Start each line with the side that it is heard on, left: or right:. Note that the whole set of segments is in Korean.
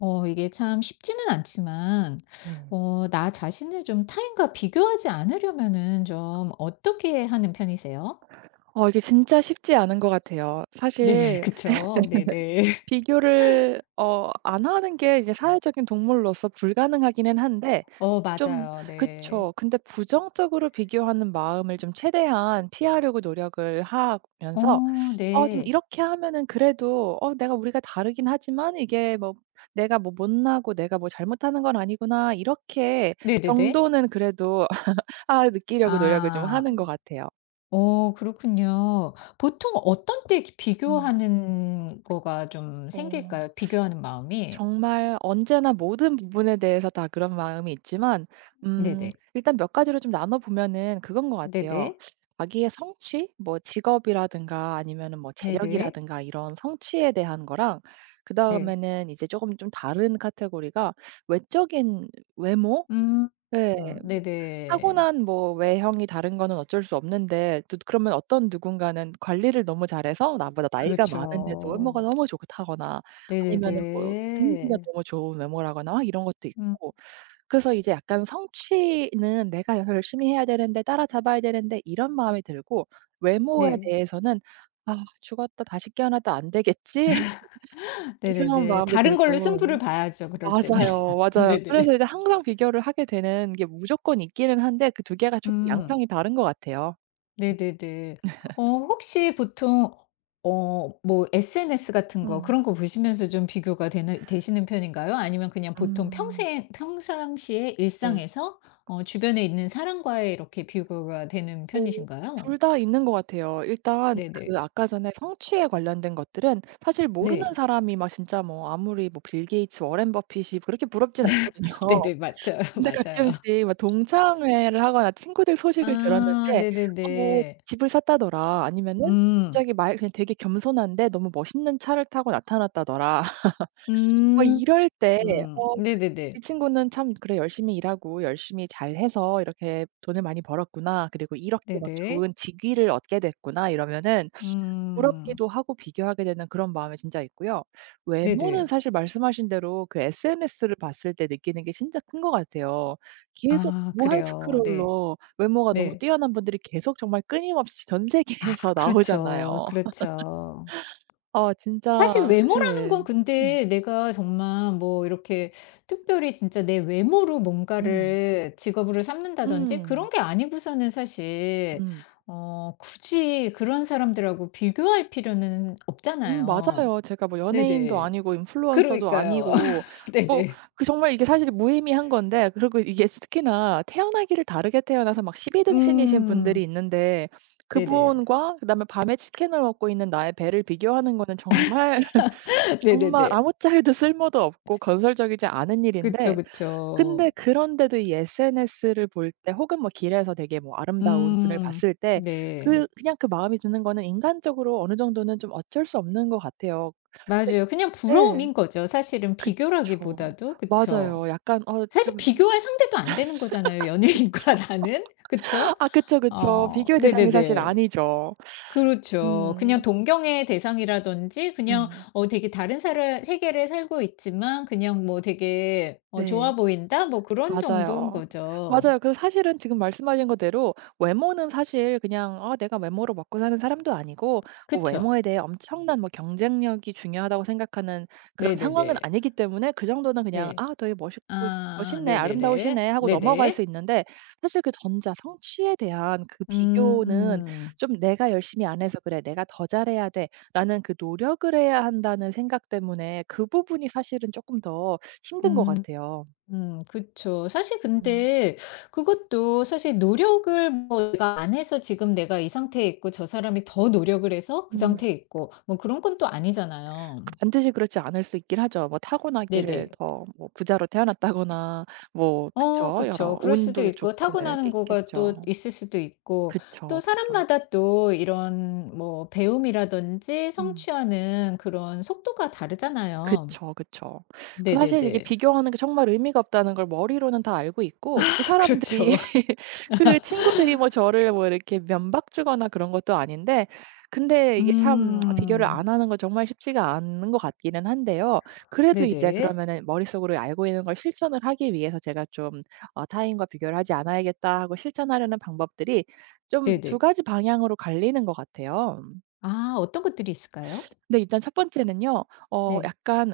left: 이게 참 쉽지는 않지만,
right: 네.
left: 나 자신을 좀 타인과 비교하지 않으려면은 좀 어떻게 하는 편이세요?
right: 이게 진짜 쉽지 않은 것 같아요.
left: 네.
right: 사실
left: 그쵸. 네네.
right: 비교를 안 하는 게 이제 사회적인 동물로서 불가능하기는 한데 좀.
left: 맞아요. 네.
right: 그쵸. 근데 부정적으로 비교하는 마음을 좀 최대한 피하려고 노력을 하면서
left: 어,
right: 좀
left: 네.
right: 이렇게 하면은 그래도 어 내가 우리가 다르긴 하지만 이게 뭐 '내가 뭐 못나고 내가 뭐 잘못하는 건 아니구나.' 이렇게
left: 네네네.
right: 정도는 그래도 아 느끼려고 노력을 좀
left: 아,
right: 하는 것 같아요.
left: 그렇군요. 보통 어떤 때
right: 음.
left: 비교하는 거가 좀
right: 어.
left: 생길까요? 비교하는 마음이?
right: 정말 언제나 모든 부분에 대해서 다 그런 마음이 있지만 음
left: 네네.
right: 일단 몇 가지로 좀 나눠 보면은 그건 것 같아요.
left: 네네.
right: 자기의 성취, 뭐 직업이라든가 아니면은 뭐
left: 네네.
right: 재력이라든가 이런 성취에 대한 거랑
left: 네.
right: 그다음에는 이제 조금 좀 다른 카테고리가 외적인 외모?
left: 음.
right: 네,
left: 네네.
right: 타고난 뭐 외형이 다른 거는 어쩔 수 없는데 또 그러면 어떤 누군가는 관리를 너무 잘해서 나보다 나이가 많은데도 외모가
left: 그렇죠.
right: 너무 좋다거나 아니면은 뭐 분위기가
left: 네네네.
right: 너무 좋은 외모라거나 이런 것도
left: 음.
right: 있고. 그래서 이제 약간 성취는 '내가 열심히 해야 되는데 따라잡아야 되는데.' 이런 마음이 들고 외모에
left: 네.
right: 대해서는 '아 죽었다 다시 깨어나도 안 되겠지?' 이런
left: 네네네.
right: 마음도
left: 다른 걸로
right: 들고.
left: 승부를 봐야죠, 그럴 때는.
right: 맞아요, 맞아요. 그래서
left: 네네.
right: 이제 항상 비교를 하게 되는 게 무조건 있기는 한데 그 두 개가 조금
left: 음.
right: 양상이 다른 것 같아요.
left: 네네네. 혹시 보통 뭐 SNS 같은 거
right: 음.
left: 그런 거 보시면서 좀 비교가 되는 되시는 편인가요? 아니면 그냥 보통
right: 음.
left: 평생 평상시에
right: 네.
left: 일상에서 주변에 있는 사람과의 이렇게 비교가 되는
right: 뭐
left: 편이신가요?
right: 둘 다 있는 것 같아요. 일단 그
left: 네네.
right: 아까 전에 성취에 관련된 것들은 사실 모르는
left: 네.
right: 사람이 막 진짜 뭐 아무리 뭐 빌 게이츠, 워렌 버핏이 그렇게 부럽진 않거든요.
left: 네네. 맞아요.
right: 근데
left: 맞아요.
right: 가끔씩 막 동창회를 하거나 친구들 소식을
left: 아,
right: 들었는데 어 뭐
left: 네네네.
right: 집을 샀다더라 아니면은
left: 음.
right: 갑자기 말 그냥 되게 겸손한데 너무 멋있는 차를 타고 나타났다더라. 어
left: 음.
right: 이럴 때
left: 음.
right: 어
left: 네네네.
right: '이 친구는 참 그래 열심히 일하고 열심히 잘해서 이렇게 돈을 많이 벌었구나. 그리고 이렇게 막
left: 네네.
right: 좋은 직위를 얻게 됐구나.' 이러면은
left: 음.
right: 부럽기도 하고 비교하게 되는 그런 마음이 진짜 있고요. 외모는
left: 네네.
right: 사실 말씀하신 대로 그 SNS를 봤을 때 느끼는 게 진짜 큰 것 같아요. 계속
left: 아,
right: 무한
left: 그래요. 네.
right: 스크롤로 외모가 너무
left: 네.
right: 뛰어난 분들이 계속 정말 끊임없이 전
left: 아,
right: 세계에서
left: 그렇죠.
right: 나오잖아요.
left: 그렇죠.
right: 어
left: 사실
right: 진짜
left: 외모라는 건
right: 예. 음.
left: 근데 내가 정말 뭐 이렇게 특별히 진짜 내 외모로
right: 음.
left: 뭔가를 직업으로 삼는다든지 그런
right: 음.
left: 게 아니고서는 사실
right: 음.
left: 굳이 그런 사람들하고 비교할 필요는 없잖아요.
right: 맞아요. 제가 뭐 연예인도
left: 네네.
right: 아니고 인플루언서도
left: 그러니까요.
right: 아니고 뭐
left: 네네.
right: 그 정말 이게 사실 무의미한 건데, 그리고 이게 특히나 태어나기를 다르게 태어나서 막 12 등신이신 분들이
left: 음.
right: 있는데
left: 네네.
right: 그분과 그다음에 밤에 치킨을 먹고 있는 나의 배를 비교하는 거는 정말, 정말
left: 네네네.
right: 아무짝에도 쓸모도 없고 건설적이지 않은
left: 그쵸,
right: 일인데. 근데
left: 그쵸.
right: 그런데도 이 SNS를 볼 때 혹은 뭐 길에서 되게 뭐 아름다운 분을
left: 음.
right: 봤을 때
left: 네.
right: 그 그냥 그 마음이 드는 거는 인간적으로 어느 정도는 좀 어쩔 수 없는 것 같아요. 네.
left: 맞아요. 그냥
right: 예.
left: 부러움인 거죠. 사실은
right: 그쵸.
left: 비교라기보다도. 그쵸.
right: 맞아요. 약간
left: 사실
right: 좀.
left: 비교할 상대도 안 되는 거잖아요, 연예인과 나는. 그쵸?
right: 아 그쵸, 그쵸. 비교의 대상이 사실
left: 네네네.
right: 아니죠.
left: 그렇죠. 그냥
right: 음.
left: 동경의 대상이라든지 그냥
right: 음.
left: 되게 다른 사람 세계를 살고 있지만 그냥 뭐 되게
right: 네.
left: '좋아 보인다.' 뭐 그런 정도인
right: 맞아요.
left: 거죠.
right: 맞아요. 그래서 사실은 지금 말씀하신 거대로 외모는 사실 그냥 아 내가 외모로 먹고 사는 사람도 아니고 뭐
left: 그쵸.
right: 외모에 대해 엄청난 뭐 경쟁력이 중요하다고 생각하는 그런 상황은
left: 네네네.
right: 아니기 때문에 그 정도는 그냥
left: 네.
right: '아 되게 멋있고
left: 아,
right: 멋있네.
left: 네네네.
right: 아름다우시네.' 하고 넘어갈 수
left: 네네.
right: 있는데, 사실 그 전자 성취에 대한 그 비교는
left: 음.
right: 좀 '내가 열심히 안 해서 그래. 내가 더 잘해야 돼.'라는 그 '노력을 해야 한다.'는 생각 때문에 그 부분이 사실은 조금 더 힘든 것
left: 음.
right: 같아요.
left: 음. 그쵸. 사실
right: 음.
left: 근데 그것도 사실 노력을 뭐 내가 안 해서 지금 내가 이 상태에 있고 저 사람이 더 노력을 해서 그
right: 음.
left: 상태에 있고 뭐 그런 건 또 아니잖아요.
right: 반드시 그렇지 않을 수 있긴 하죠. 뭐 타고나기를
left: 네네.
right: 더 뭐 부자로 태어났다거나 뭐 그쵸. 여러
left: 그쵸. 그럴 수도
right: 운도
left: 있고
right: 좋고 뭐 이런 게
left: 타고나는 거가 또
right: 있겠죠.
left: 있을 수도 있고
right: 그쵸,
left: 또
right: 그쵸.
left: 사람마다 또 이런 뭐 배움이라든지
right: 음.
left: 성취하는 그런 속도가 다르잖아요.
right: 그쵸, 그쵸. 그 사실 이게
left: 네네네.
right: 비교하는 게 정말 의미가 없다는 걸 머리로는 다 알고 있고 그 사람들이
left: 그렇죠.
right: 그 친구들이 뭐 저를 뭐 이렇게 면박 주거나 그런 것도 아닌데 근데 이게 참 비교를
left: 음.
right: 안 하는 건 정말 쉽지가 않은 것 같기는 한데요. 그래도 이제
left: 네네.
right: 그러면은 머릿속으로 알고 있는 걸 실천을 하기 위해서 제가 좀 어 '타인과 비교를 하지 않아야겠다.' 하고 실천하려는 방법들이 좀 두
left: 네네.
right: 가지 방향으로 갈리는 것 같아요.
left: 아, 어떤 것들이 있을까요?
right: 근데 일단 첫 번째는요.
left: 네.
right: 약간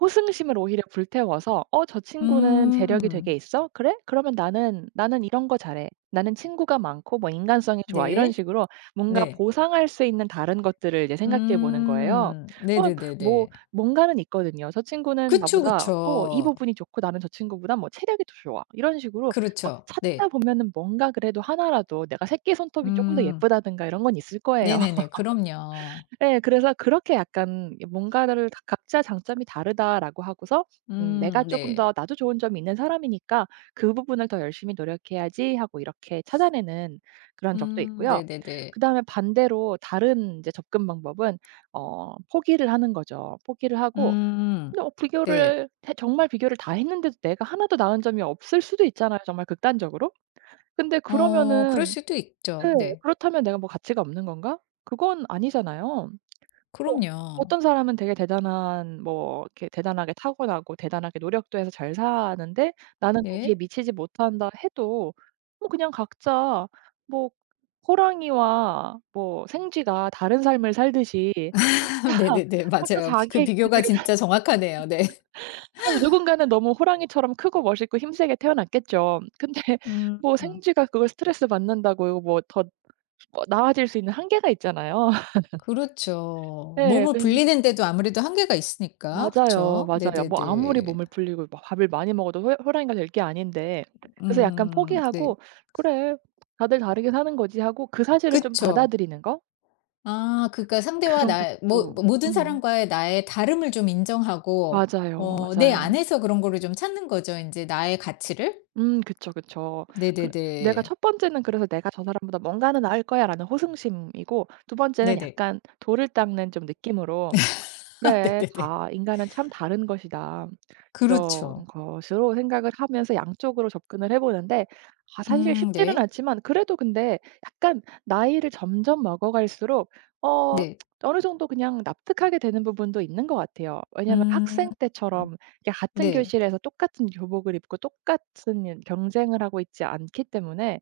right: 호승심을 오히려 불태워서 '어 저 친구는 재력이 되게
left: 음.
right: 있어? 그래? 그러면 나는 이런 거 잘해. 나는 친구가 많고 뭐 인간성이 좋아.' 이런
left: 네.
right: 식으로 뭔가
left: 네.
right: 보상할 수 있는 다른 것들을 이제 생각해 보는 거예요.
left: 음.
right: 그럼 뭐
left: 네네네네.
right: 뭔가는 있거든요. '저 친구는
left: 그쵸,
right: 나보다 어 이
left: 그쵸.
right: 부분이 좋고 나는 저 친구보다 뭐 체력이 더 좋아.' 이런 식으로 뭐
left: 그렇죠.
right: 찾다
left: 네.
right: 보면은 뭔가 그래도 하나라도 내가 새끼 손톱이 조금 더
left: 음.
right: 예쁘다든가 이런 건 있을 거예요.
left: 네네네. 그럼요.
right: 예. 그래서 그렇게 약간 뭔가를 다 '각자 장점이 다르다.'라고 하고서 '내가
left: 음.
right: 쪼끔
left: 네.
right: 더 나도 좋은 점이 있는 사람이니까 그 부분을 더 열심히 노력해야지.' 하고 이렇게 찾아내는 그런 적도
left: 음.
right: 있고요.
left: 네네네.
right: 그다음에 반대로 다른 이제 접근 방법은 어 포기를 하는 거죠. 포기를 하고
left: 음.
right: 근데 어
left: 네.
right: 비교를 해 정말 비교를 다 했는데도 내가 하나도 나은 점이 없을 수도 있잖아요 정말 극단적으로. 근데
left: 그럴
right: 그러면은
left: 수도
right: 네.
left: 있죠. 네.
right: 그렇다면 '내가 뭐 가치가 없는 건가?' 그건 아니잖아요. 뭐
left: 그럼요.
right: 어떤 사람은 되게 대단한 뭐 이렇게 대단하게 타고나고 대단하게 노력도 해서 잘 사는데 나는 거기에
left: 네.
right: 미치지 못한다 해도 뭐 그냥 각자 뭐 호랑이와 뭐 생쥐가 다른 삶을 살듯이
left: 네네네.
right: 각자
left: 맞아요. 그
right: 자기의
left: 비교가
right: 길을
left: 진짜 정확하네요. 네.
right: 어 누군가는 너무 호랑이처럼 크고 멋있고 힘세게 태어났겠죠. 근데
left: 음.
right: 뭐 생쥐가 그걸 스트레스 받는다고 뭐 더 뭐 나아질 수 있는 한계가 있잖아요.
left: 그렇죠.
right: 네,
left: 몸을
right: 근
left: 불리는 데도 아무래도 한계가 있으니까.
right: 맞아요,
left: 그쵸.
right: 맞아요. 뭐 아무리
left: 네네네.
right: 몸을 불리고 막 밥을 많이 먹어도 호 호랑이가 될 게 아닌데 그래서 약간
left: 음. 네.
right: 포기하고 '그래 다들 다르게 사는 거지.' 하고 그 사실을 좀
left: 그쵸.
right: 받아들이는 거?
left: 아, 그러니까 상대와
right: 그런
left: 나모
right: 것도
left: 모든
right: 음
left: 사람과의 나의 다름을 좀 인정하고
right: 맞아요,
left: 내
right: 맞아요.
left: 안에서 그런 거를 좀 찾는 거죠. 이제 나의 가치를.
right: 그쵸, 그쵸. 그래 내가
left: 네네네.
right: 첫 번째는 그래서 '내가 저 사람보다 뭔가는 나을 거야.'라는 호승심이고 두 번째는
left: 네네.
right: 약간 돌을 닦는 좀 느낌으로 그래.
left: 네네네.
right: 다 인간은 참 다른 것이다. 이런
left: 그렇죠.
right: 것으로 생각을 하면서 양쪽으로 접근을 해 보는데 아 사실
left: 음.
right: 쉽지는
left: 네.
right: 않지만 그래도 근데 약간 나이를 점점 먹어갈수록 어
left: 네.
right: 어느 정도 그냥 납득하게 되는 부분도 있는 것 같아요. 왜냐하면
left: 음.
right: 학생 때처럼 이게 같은
left: 네.
right: 교실에서 똑같은 교복을 입고 똑같은 경쟁을 하고 있지 않기 때문에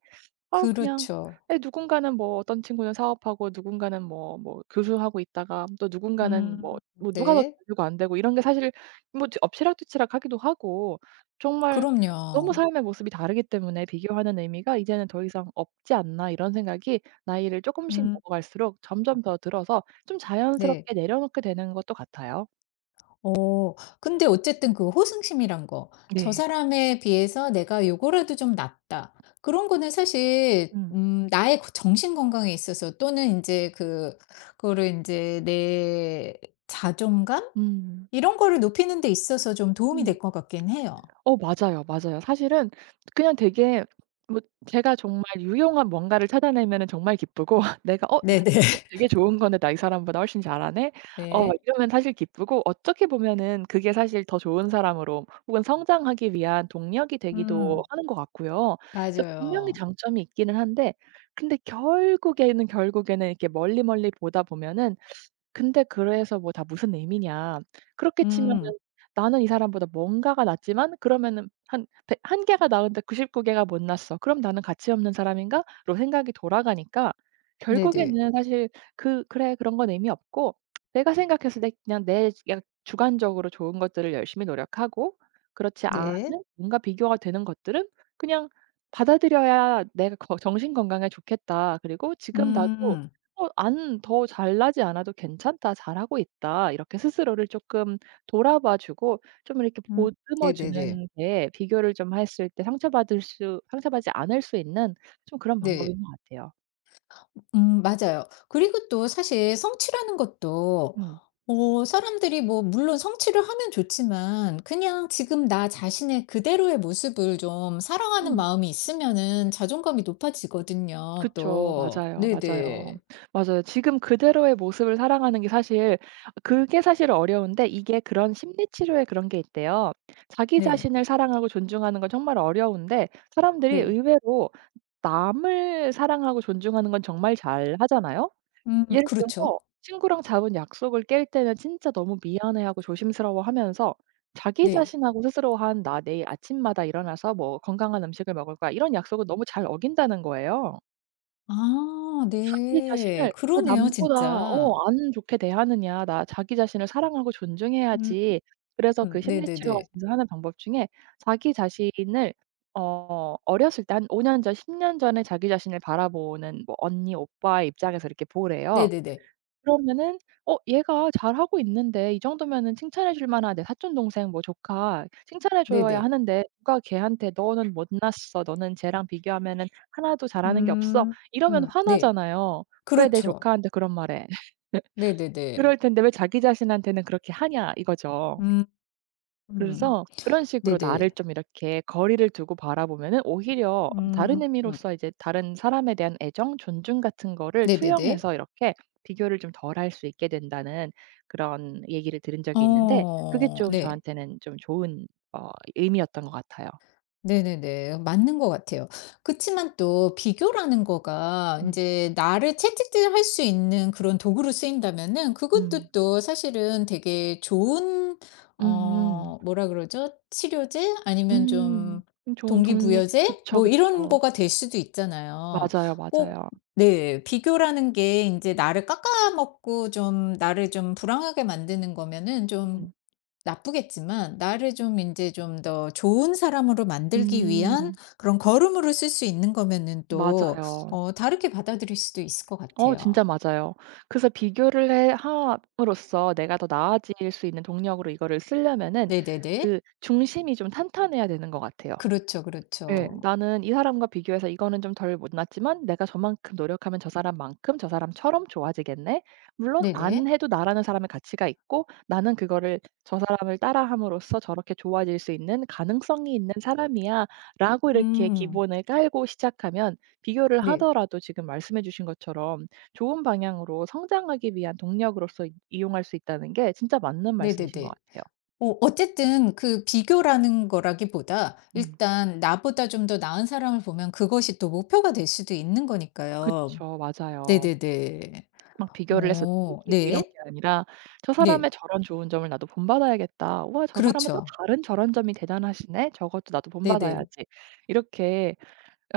right: 아 그냥
left: 그렇죠.
right: 에, 누군가는 뭐 어떤 친구는 사업하고 누군가는 뭐 뭐 교수하고 있다가 또 누군가는
left: 음.
right: 뭐 뭐 누가 더
left: 네.
right: 잘 되고 안 되고 이런 게 사실 뭐 엎 엎치락뒤치락하기도 하고 정말 너무
left: 그럼요.
right: 삶의 모습이 다르기 때문에 비교하는 의미가 이제는 더 이상 없지 않나 이런 생각이 나이를 조금씩
left: 음.
right: 먹어갈수록 점점 더 들어서 좀
left: 네.
right: 자연스럽게 내려놓게 되는 것도 같아요.
left: 어 근데 어쨌든 그 호승심이란 거, '저
right: 네.
left: 사람에 비해서 내가 요거라도 좀 낫다.' 그런 거는 사실
right: 음.
left: 나의 그 정신 건강에 있어서 또는 이제 그 그거를 이제 내 자존감 이런 거를 높이는 데 있어서 좀 도움이 될
right: 음.
left: 것 같긴 해요.
right: 어 맞아요, 맞아요. 사실은 그냥 되게 뭐 제가 정말 유용한 뭔가를 찾아내면은 정말 기쁘고 내가 '어 나
left: 네네.
right: 이거 되게 좋은 건데 나 이 사람보다 훨씬 잘하네.' 어 막
left: 네.
right: 이러면 사실 기쁘고 어떻게 보면은 그게 사실 더 좋은 사람으로 혹은 성장하기 위한 동력이 되기도
left: 음,
right: 하는 것 같고요. 그래서 분명히
left: 맞아요.
right: 장점이 있기는 한데 근데 결국에는, 결국에는 이렇게 멀리 멀리 보다 보면은 근데 그래서 뭐 다 무슨 의미냐. 그렇게 치면은
left: 음.
right: 나는 이 사람보다 뭔가가 낫지만 그러면은 한 백 한 개가 나은데 99 개가 못 낫어. '그럼 나는 가치 없는 사람인가?'로 생각이 돌아가니까
left: 네네.
right: 결국에는 사실 그 '그래. 그런 건 의미 없고 내가 생각했을 때 그냥 내 그냥 주관적으로 좋은 것들을 열심히 노력하고 그렇지 않은
left: 네.
right: 뭔가 비교가 되는 것들은 그냥 받아들여야 내가 거 정신 건강에 좋겠다. 그리고 지금 나도
left: 음.
right: 어 안 더 잘나지 않아도 괜찮다. 잘하고 있다.' 이렇게 스스로를 조금 돌아봐 주고 좀 이렇게
left: 음.
right: 보듬어
left: 네네네.
right: 주는 게 비교를 좀 했을 때 상처받을 수 상처받지 않을 수 있는 좀 그런
left: 네.
right: 방법인 것 같아요.
left: 음, 맞아요. 그리고 또 사실 성취라는 것도
right: 음.
left: 사람들이 뭐 물론 성취를 하면 좋지만 그냥 지금 나 자신의 그대로의 모습을 좀 사랑하는
right: 음.
left: 마음이 있으면은 자존감이 높아지거든요
right: 그쵸.
left: 또.
right: 맞아요, 맞아요.
left: 네네.
right: 맞아요. 지금 그대로의 모습을 사랑하는 게 사실 그게 사실 어려운데 이게 그런 심리 치료에 그런 게 있대요. 자기
left: 네.
right: 자신을 사랑하고 존중하는 건 정말 어려운데 사람들이
left: 네.
right: 의외로 남을 사랑하고 존중하는 건 정말 잘하잖아요.
left: 음.
right: 예를 들어서
left: 그렇죠.
right: 친구랑 잡은 약속을 깰 때는 진짜 너무 미안해하고 조심스러워하면서 자기
left: 네.
right: 자신하고 스스로 한 "나 내일 아침마다 일어나서 뭐 건강한 음식을 먹을 거야." 이런 약속은 너무 잘 어긴다는 거예요.
left: 아,
right: 자기
left: 네.
right: 자신을 왜
left: 그러네요
right: 남보다
left: 진짜.
right: 어 안 좋게 대하느냐. 나 자기 자신을 사랑하고
left: 음.
right: 존중해야지. 그래서 그 심리 치료가
left: 네네네.
right: 진짜 하는 방법 중에 자기 자신을 어 어렸을 때 한 5년 전, 10년 전에 자기 자신을 바라보는 뭐 언니, 오빠의 입장에서 이렇게 보래요.
left: 네네네.
right: 그러면은 '어 얘가 잘하고 있는데 이 정도면은 칭찬해 줄 만한 내 사촌 동생 뭐 조카 칭찬해 줘야
left: 네네.
right: 하는데 누가 걔한테 '너는 못났어. 너는 쟤랑 비교하면은 하나도 잘하는 게 없어.'
left: 음.
right: 이러면
left: 음. 네.
right: 화나잖아요. '왜 내
left: 그렇죠.
right: 조카한테 그런 말해?' 그럴
left: 네네네.
right: 텐데 왜 자기 자신한테는 그렇게 하냐 이거죠.
left: 음. 음.
right: 그래서 그런 식으로 나를
left: 네네.
right: 좀 이렇게 거리를 두고 바라보면은 오히려 다른
left: 음.
right: 의미로서 이제 다른 사람에 대한 애정, 존중 같은 거를
left: 네네네.
right: 투영해서 이렇게 비교를 좀 덜 할 수 있게 된다는 그런 얘기를 들은 적이 있는데 그게
left: 어.
right: 좀
left: 네.
right: 저한테는 좀 좋은 어 의미였던 것 같아요.
left: 네네네. 맞는 것 같아요. 그치만 또 비교라는 거가
right: 음.
left: 인제 나를 채찍질할 수 있는 그런 도구로 쓰인다면은
right: 음.
left: 그것도 또 사실은 되게 좋은,
right: 음음.
left: 뭐라 그러죠? 치료제 아니면
right: 음.
left: 좀
right: 좋은 독립
left: 동기부여제
right: 그쵸,
left: 뭐 이런
right: 그쵸.
left: 거가 될 수도 있잖아요.
right: 맞아요,
left: 꼭.
right: 맞아요.
left: 네. 비교라는 게 인제 나를 깎아먹고 좀 나를 좀 불행하게 만드는 거면은 좀
right: 음.
left: 나쁘겠지만 나를 좀 이제 좀 더 좋은 사람으로 만들기 위한
right: 음.
left: 그런 걸음으로 쓸 수 있는 거면은 또
right: 맞아요.
left: 다르게 받아들일 수도 있을 것
right: 어 진짜
left: 같아요.
right: 맞아요. 그래서 비교를 해 함으로써 내가 더 나아질 수 있는 동력으로 이거를 쓰려면은
left: 네네네.
right: 그 중심이 좀 탄탄해야 되는 것 같아요.
left: 그렇죠, 그렇죠.
right: 예. '나는 이 사람과 비교해서 이거는 좀 덜 못났지만 내가 저만큼 노력하면 저 사람만큼 저 사람처럼 좋아지겠네. 물론 안
left: 네네.
right: 해도 나라는 사람의 가치가 있고 나는 그거를 저 사람을 따라함으로써 저렇게 좋아질 수 있는 가능성이 있는 사람이야.'라고 이렇게
left: 음.
right: 기본을 깔고 시작하면 비교를
left: 네.
right: 하더라도 지금 말씀해 주신 것처럼 좋은 방향으로 성장하기 위한 동력으로서 이 이용할 수 있다는 게 진짜 맞는 말씀이신 것
left: 네네네.
right: 같아요.
left: 어쨌든 그 비교라는 거라기보다
right: 음.
left: 일단 나보다 좀 더 나은 사람을 보면 그것이 또 목표가 될 수도 있는 거니까요.
right: 그쵸. 맞아요.
left: 네네네.
right: 막 비교를 해서 이기고 이런
left: 네.
right: 게 아니라 '저
left: 네.
right: 사람의 저런 좋은 점을 나도 본받아야겠다. 우와 저 사람은 또
left: 그렇죠.
right: 다른 저런 점이 대단하시네. 저것도 나도
left: 네네.
right: 본받아야지.' 이렇게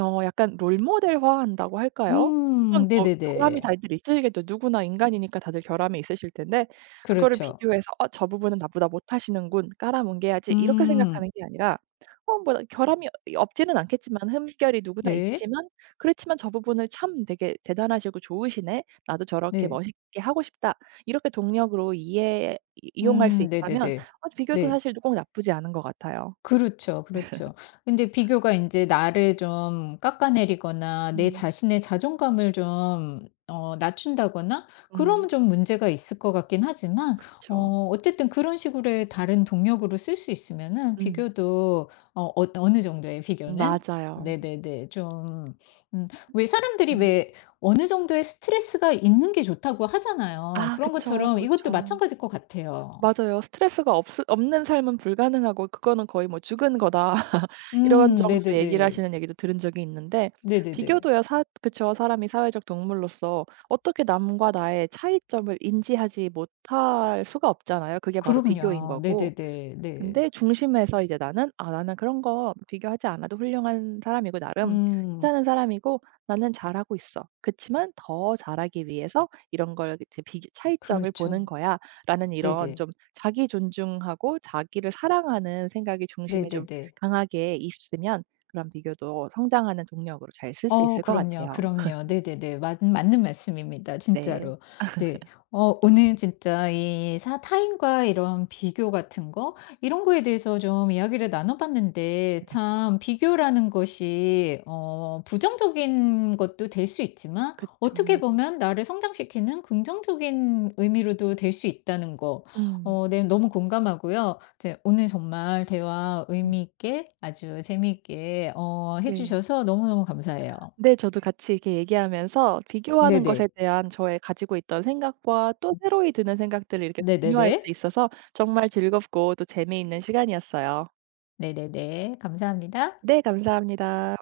right: 어 약간 롤모델화한다고 할까요? 물론
left: 음.
right: 뭐 결함이
left: 네네네.
right: 다들 있으시겠죠. 누구나 인간이니까 다들 결함이 있으실 텐데 그거를
left: 그렇죠.
right: 비교해서 '어 저 부분은 나보다 못하시는군. 깔아뭉개야지.' 이렇게
left: 음.
right: 생각하는 게 아니라 어 뭐 결함이 없지는 않겠지만 흠결이 누구나
left: 네.
right: 있지만 그렇지만 '저 부분을 참 되게 대단하시고 좋으시네. 나도 저렇게
left: 네.
right: 멋있게 하고 싶다.' 이렇게 동력으로 이해 이 이용할 수
left: 음.
right: 있다면
left: 네네네.
right: 어 비교도
left: 네.
right: 사실 꼭 나쁘지 않은 것 같아요.
left: 그렇죠, 그렇죠. 근데 비교가 이제 나를 좀 깎아내리거나 내
right: 음.
left: 자신의 자존감을 좀 낮춘다거나 그러면
right: 음.
left: 좀 문제가 있을 것 같긴 하지만
right: 그쵸.
left: 어쨌든 그런 식으로의 다른 동력으로 쓸 수 있으면은
right: 음.
left: 비교도 어느 정도의 비교는
right: 맞아요.
left: 네네네. 좀 음 왜 사람들이
right: 음.
left: 왜 어느 정도의 스트레스가 있는 게 좋다고 하잖아요.
right: 아
left: 그런
right: 그쵸,
left: 것처럼 이것도
right: 그쵸.
left: 마찬가지일 것 같아요.
right: 맞아요. 스트레스가 없으 없는 삶은 불가능하고 그거는 거의 뭐 "죽은 거다." 이런
left: 음.
right: 정도로 얘기를
left: 네네네.
right: 하시는 얘기도 들은 적이 있는데
left: 네네네.
right: 비교도요 사 그쵸. 사람이 사회적 동물로서 어떻게 남과 나의 차이점을 인지하지 못할 수가 없잖아요. 그게 바로 비교인
left: 그럼요.
right: 거고.
left: 네네네. 네.
right: 근데 중심에서 이제 나는 '아 나는 그런 거 비교하지 않아도 훌륭한 사람이고 나름
left: 음.
right: 괜찮은 사람이고 나는 잘하고 있어. 그치만 더 잘하기 위해서 이런 걸 이제 비교 차이점을 보는
left: 그렇죠.
right: 거야.'라는 이런
left: 네네.
right: 좀 자기 존중하고 자기를 사랑하는 생각이 중심에 좀
left: 네네네.
right: 강하게 있으면 그런 비교도 성장하는 동력으로 잘 쓸 수 있을 것
left: 그럼요,
right: 같아요.
left: 그럼요. 네네네. 맞 맞는 말씀입니다
right: 네.
left: 진짜로. 네. 오늘 진짜 이 사 타인과 이런 비교 같은 거, 이런 거에 대해서 좀 이야기를 나눠 봤는데
right: 네.
left: 참 비교라는 것이 부정적인 것도 될 수 있지만 어떻게
right: 그쵸.
left: 보면 나를 성장시키는 긍정적인 의미로도 될 수 있다는 거,
right: 음.
left: 네. 너무 공감하고요. 이제 오늘 정말 대화
right: 음.
left: 의미 있게 아주 재미있게 해
right: 네.
left: 주셔서 너무너무 감사해요.
right: 네. 저도 같이 이렇게 얘기하면서 비교하는 것에
left: 네네.
right: 대한 저의 가지고 있던 생각과 또 새로이 드는 생각들을 이렇게
left: 네네네.
right: 공유할 수 있어서 정말 즐겁고 또 재미있는 시간이었어요.
left: 네네네. 감사합니다.
right: 네. 감사합니다.